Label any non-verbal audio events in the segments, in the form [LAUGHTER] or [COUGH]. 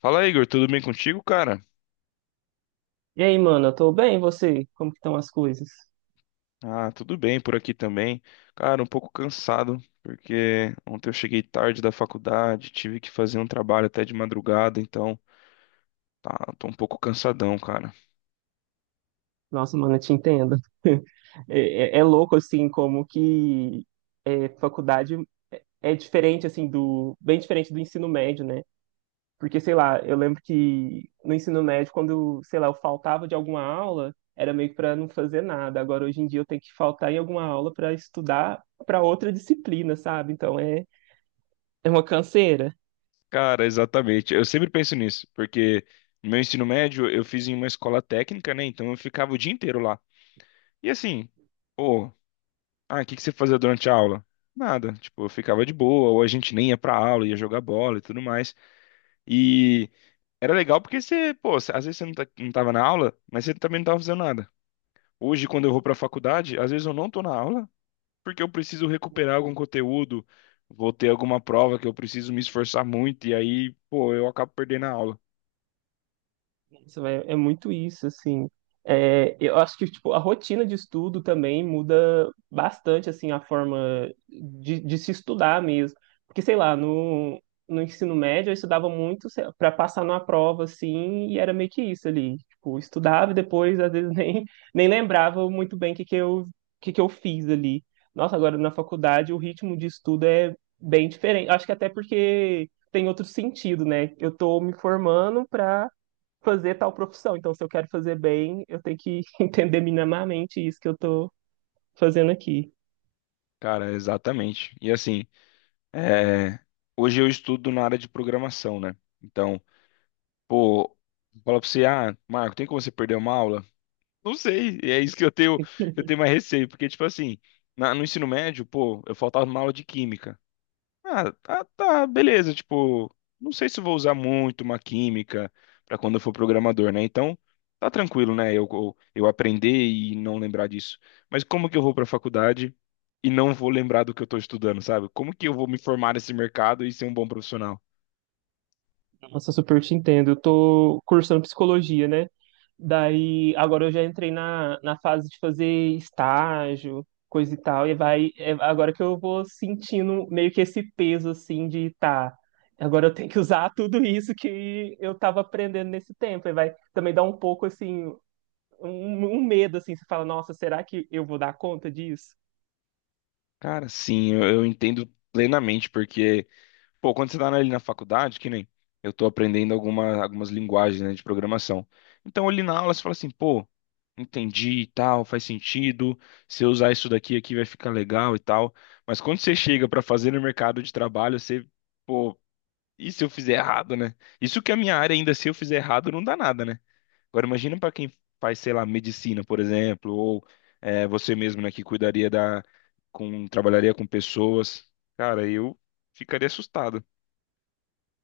Fala, Igor, tudo bem contigo, cara? E aí, mano, eu tô bem, e você? Como que estão as coisas? Ah, tudo bem por aqui também. Cara, um pouco cansado, porque ontem eu cheguei tarde da faculdade, tive que fazer um trabalho até de madrugada, então tá, tô um pouco cansadão, cara. Nossa, mano, eu te entendo. [LAUGHS] É louco, assim, como que é, faculdade é diferente, assim, do... Bem diferente do ensino médio, né? Porque, sei lá, eu lembro que no ensino médio, quando, sei lá, eu faltava de alguma aula, era meio que pra não fazer nada. Agora, hoje em dia, eu tenho que faltar em alguma aula pra estudar pra outra disciplina, sabe? Então, é uma canseira. Cara, exatamente. Eu sempre penso nisso, porque no meu ensino médio eu fiz em uma escola técnica, né? Então eu ficava o dia inteiro lá. E assim, pô, ah, o que que você fazia durante a aula? Nada, tipo, eu ficava de boa, ou a gente nem ia pra aula, ia jogar bola e tudo mais. E. Era legal porque você, pô, às vezes você não, tá, não tava na aula, mas você também não tava fazendo nada. Hoje, quando eu vou pra faculdade, às vezes eu não tô na aula porque eu preciso recuperar algum conteúdo, vou ter alguma prova que eu preciso me esforçar muito, e aí, pô, eu acabo perdendo a aula. Isso, velho, é muito isso, assim. É, eu acho que tipo, a rotina de estudo também muda bastante assim a forma de se estudar mesmo. Porque, sei lá, no ensino médio eu estudava muito para passar numa prova, assim, e era meio que isso ali. Tipo, estudava e depois, às vezes, [LAUGHS] nem lembrava muito bem o que eu fiz ali. Nossa, agora na faculdade o ritmo de estudo é bem diferente. Acho que até porque tem outro sentido, né? Eu tô me formando para fazer tal profissão. Então, se eu quero fazer bem, eu tenho que [LAUGHS] entender minimamente isso que eu tô fazendo aqui. Cara, exatamente. E assim, é, hoje eu estudo na área de programação, né? Então, pô, fala pra você, ah, Marco, tem como você perder uma aula? Não sei, e é isso que eu tenho mais receio, porque, tipo assim, no ensino médio, pô, eu faltava uma aula de química. Ah, tá, tá, beleza. Tipo, não sei se eu vou usar muito uma química pra quando eu for programador, né? Então, tá tranquilo, né? Eu aprender e não lembrar disso. Mas como que eu vou pra faculdade e não vou lembrar do que eu tô estudando, sabe? Como que eu vou me formar nesse mercado e ser um bom profissional? Nossa, super te entendo. Eu tô cursando psicologia, né? Daí, agora eu já entrei na fase de fazer estágio, coisa e tal, e vai, é agora que eu vou sentindo meio que esse peso, assim, de tá, agora eu tenho que usar [LAUGHS] tudo isso que eu tava aprendendo nesse tempo, e vai também dar um pouco, assim, um, um medo, assim, você fala, nossa, será que eu vou dar conta disso? Cara, sim, eu entendo plenamente, porque. Pô, quando você tá ali na faculdade, que nem eu tô aprendendo alguma, algumas linguagens, né, de programação. Então, ali na aula, você fala assim, pô, entendi e tal, faz sentido. Se eu usar isso daqui aqui vai ficar legal e tal. Mas quando você chega pra fazer no mercado de trabalho, você, pô, e se eu fizer errado, né? Isso que a minha área ainda, se eu fizer errado, não dá nada, né? Agora, imagina pra quem faz, sei lá, medicina, por exemplo, ou é, você mesmo, né, que cuidaria da, com, trabalharia com pessoas. Cara, eu ficaria assustado.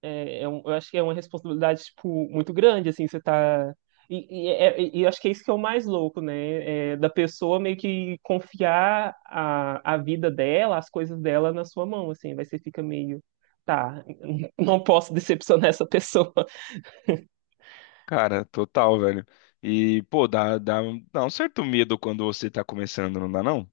Eu acho que é uma responsabilidade, tipo, muito grande, assim, você tá. E acho que é isso que é o mais louco, né? É, da pessoa meio que confiar a vida dela, as coisas dela na sua mão, assim, vai você fica meio, tá, [LAUGHS] não posso decepcionar essa pessoa. Cara, total, velho. E, pô, dá um certo medo quando você tá começando, não dá não?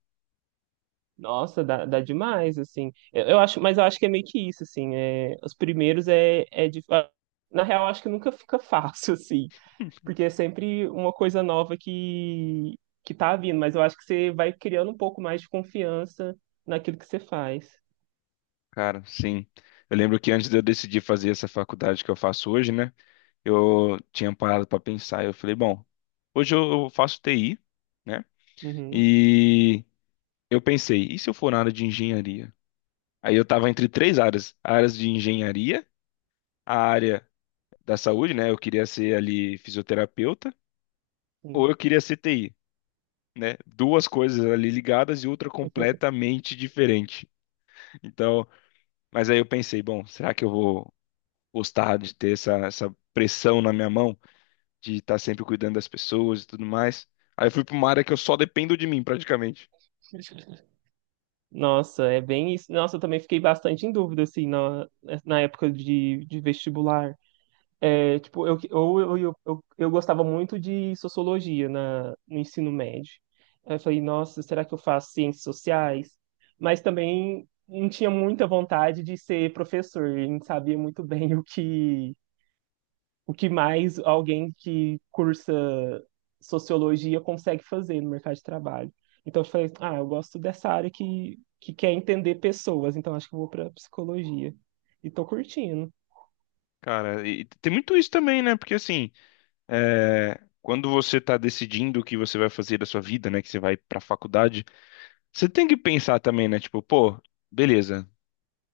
Nossa, dá demais, assim. Eu acho, mas eu acho que é meio que isso, assim, é, os primeiros é, é dif- Na real, acho que nunca fica fácil, [LAUGHS] assim, [LAUGHS] porque é sempre uma coisa nova que tá vindo, mas eu acho que você vai criando um pouco mais de confiança naquilo que você faz. Cara, sim. Eu lembro que antes de eu decidir fazer essa faculdade que eu faço hoje, né? Eu tinha parado pra pensar. Eu falei, bom, hoje eu faço TI, né? Uhum, E eu pensei, e se eu for na área de engenharia? Aí eu tava entre três áreas: áreas de engenharia, a área da saúde, né? Eu queria ser ali fisioterapeuta, ou sim. eu queria ser TI, né? Duas coisas ali ligadas e outra completamente diferente. Então, mas aí eu pensei, bom, será que eu vou gostar de ter essa pressão na minha mão, de estar sempre cuidando das pessoas e tudo mais? Aí eu fui para uma área que eu só dependo de mim, praticamente. Nossa, é bem isso. Nossa, eu também fiquei bastante em dúvida, assim, na, na época de vestibular. É, tipo, eu gostava muito de sociologia na, no ensino médio. Aí eu falei, nossa, será que eu faço ciências sociais? Mas também não tinha muita vontade de ser professor, eu não sabia muito bem [LAUGHS] o que mais alguém que cursa sociologia consegue fazer no mercado de trabalho. Então eu falei, ah, eu gosto dessa área que quer entender pessoas, então acho que eu vou para psicologia. E tô curtindo. Cara, e tem muito isso também, né? Porque assim, é, quando você está decidindo o que você vai fazer da sua vida, né? Que você vai para a faculdade, você tem que pensar também, né? Tipo, pô, beleza,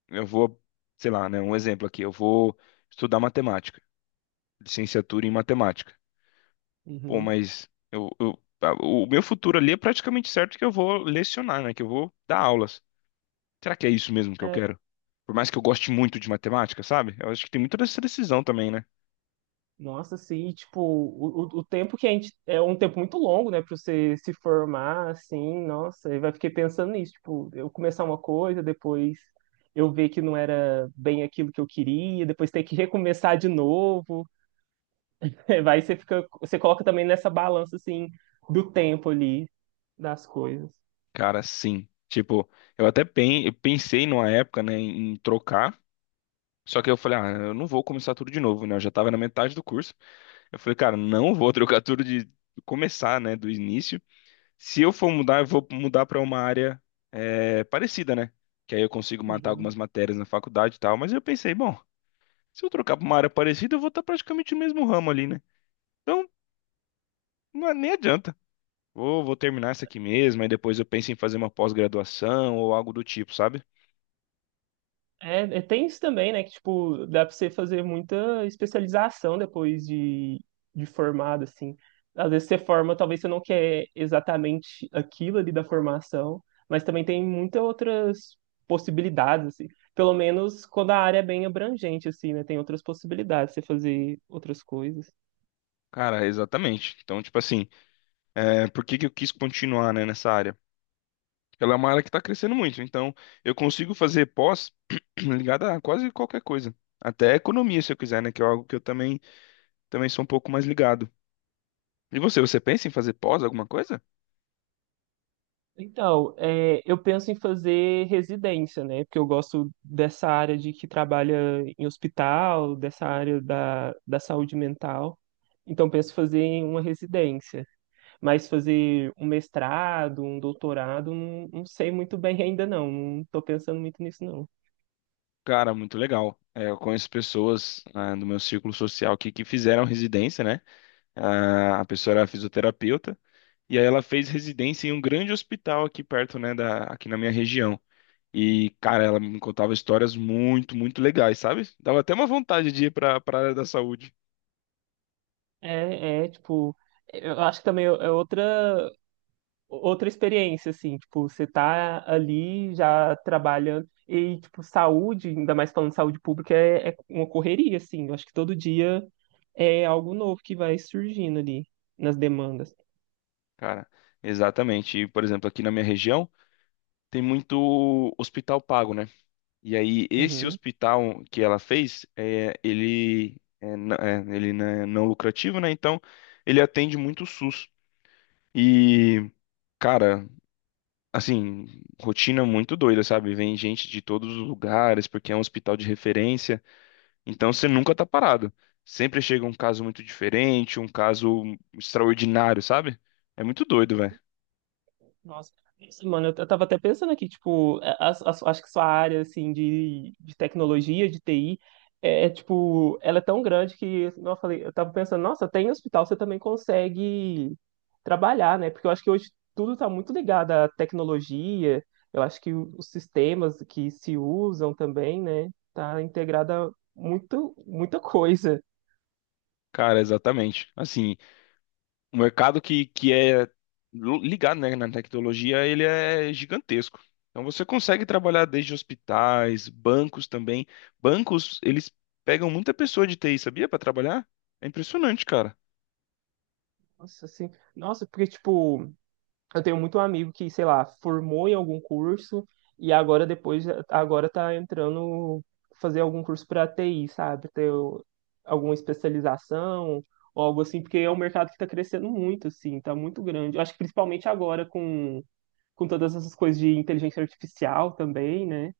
eu vou, sei lá, né? Um exemplo aqui, eu vou estudar matemática, licenciatura em matemática. Pô, Uhum. mas o meu futuro ali é praticamente certo que eu vou lecionar, né? Que eu vou dar aulas. Será que é isso mesmo que eu quero? Por mais que eu goste muito de matemática, sabe? Eu acho que tem muito dessa decisão também, né? Nossa, assim, e, tipo, o tempo que a gente. É um tempo muito longo, né, pra você se formar, assim, nossa, eu vai fiquei pensando nisso, tipo, eu começar uma coisa, depois eu ver que não era bem aquilo que eu queria, depois ter que recomeçar de novo. [LAUGHS] É, vai, você fica. Você coloca também nessa balança, assim, do tempo ali, das coisas. Cara, sim. Tipo, eu pensei numa época, né, em trocar. Só que eu falei, ah, eu não vou começar tudo de novo, né? Eu já tava na metade do curso. Eu falei, cara, não vou trocar tudo de começar, né, do início. Se eu for mudar, eu vou mudar para uma área é, parecida, né? Que aí eu consigo matar Uhum. algumas matérias na faculdade e tal. Mas eu pensei, bom, se eu trocar para uma área parecida, eu vou estar praticamente no mesmo ramo ali, né? Então, não, é- nem adianta. Vou terminar essa aqui mesmo, aí depois eu penso em fazer uma pós-graduação ou algo do tipo, sabe? Tem isso também, né? Que, tipo, dá pra você fazer muita especialização depois de formado, assim. Às vezes você forma, talvez você não quer exatamente aquilo ali da formação, mas também tem muitas outras possibilidades, assim. Pelo menos quando a área é bem abrangente, assim, né? Tem outras possibilidades de você fazer outras coisas. Cara, exatamente. Então, tipo assim, é, por que que eu quis continuar, né, nessa área? Porque ela é uma área que está crescendo muito, então eu consigo fazer pós [CLEARS THROAT] ligada a quase qualquer coisa. Até economia, se eu quiser, né? Que é algo que eu também sou um pouco mais ligado. E você pensa em fazer pós, alguma coisa? Então, é, eu penso em fazer residência, né? Porque eu gosto dessa área de que trabalha em hospital, dessa área da saúde mental. Então, penso em fazer em uma residência. Mas fazer um mestrado, um doutorado, não, não sei muito bem ainda, não. Não estou pensando muito nisso, não. Cara, muito legal. É, eu conheço pessoas, ah, no meu círculo social aqui que fizeram residência, né? Ah, a pessoa era fisioterapeuta e aí ela fez residência em um grande hospital aqui perto, né, da, aqui na minha região. E, cara, ela me contava histórias muito, muito legais, sabe? Dava até uma vontade de ir para área da saúde, Tipo, eu acho que também é outra outra experiência, assim, tipo, você tá ali já trabalhando e, tipo, saúde, ainda mais falando de saúde pública, é uma correria, assim. Eu acho que todo dia é algo novo que vai surgindo ali nas demandas. cara. Exatamente. E, por exemplo, aqui na minha região tem muito hospital pago, né? E aí, esse Uhum. hospital que ela fez, é, ele, é, é, ele não é não lucrativo, né? Então, ele atende muito o SUS. E, cara, assim, rotina muito doida, sabe? Vem gente de todos os lugares, porque é um hospital de referência. Então, você nunca tá parado. Sempre chega um caso muito diferente, um caso extraordinário, sabe? É muito doido, velho. Nossa, isso, mano, eu tava até pensando aqui, tipo, acho que sua área, assim, de tecnologia, de TI, tipo, ela é tão grande que, assim, eu falei, eu tava pensando, nossa, tem hospital, você também consegue trabalhar, né? Porque eu acho que hoje tudo tá muito ligado à tecnologia, eu acho que os sistemas que se usam também, né, tá integrada muito, muita coisa. Cara, exatamente. Assim, o mercado que é ligado, né, na tecnologia, ele é gigantesco. Então você consegue trabalhar desde hospitais, bancos também. Bancos, eles pegam muita pessoa de TI, sabia, para trabalhar? É impressionante, cara. Nossa, assim, nossa, porque, tipo, eu tenho muito amigo que, sei lá, formou em algum curso e agora tá entrando fazer algum curso para TI, sabe? Alguma especialização ou algo assim, porque é um mercado que tá crescendo muito, assim, tá muito grande. Eu acho que principalmente agora com todas essas coisas de inteligência artificial também, né?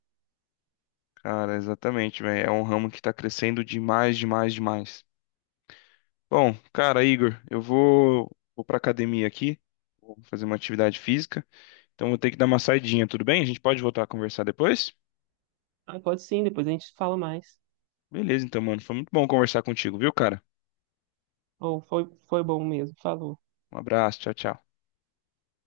Cara, exatamente, velho. É um ramo que tá crescendo demais, demais, demais. Bom, cara, Igor, eu vou para academia aqui, vou fazer uma atividade física. Então vou ter que dar uma saidinha, tudo bem? A gente pode voltar a conversar depois? Ah, pode sim, depois a gente fala mais. Beleza, então, mano. Foi muito bom conversar contigo, viu, cara? Ou foi bom mesmo, falou. Um abraço, tchau, tchau.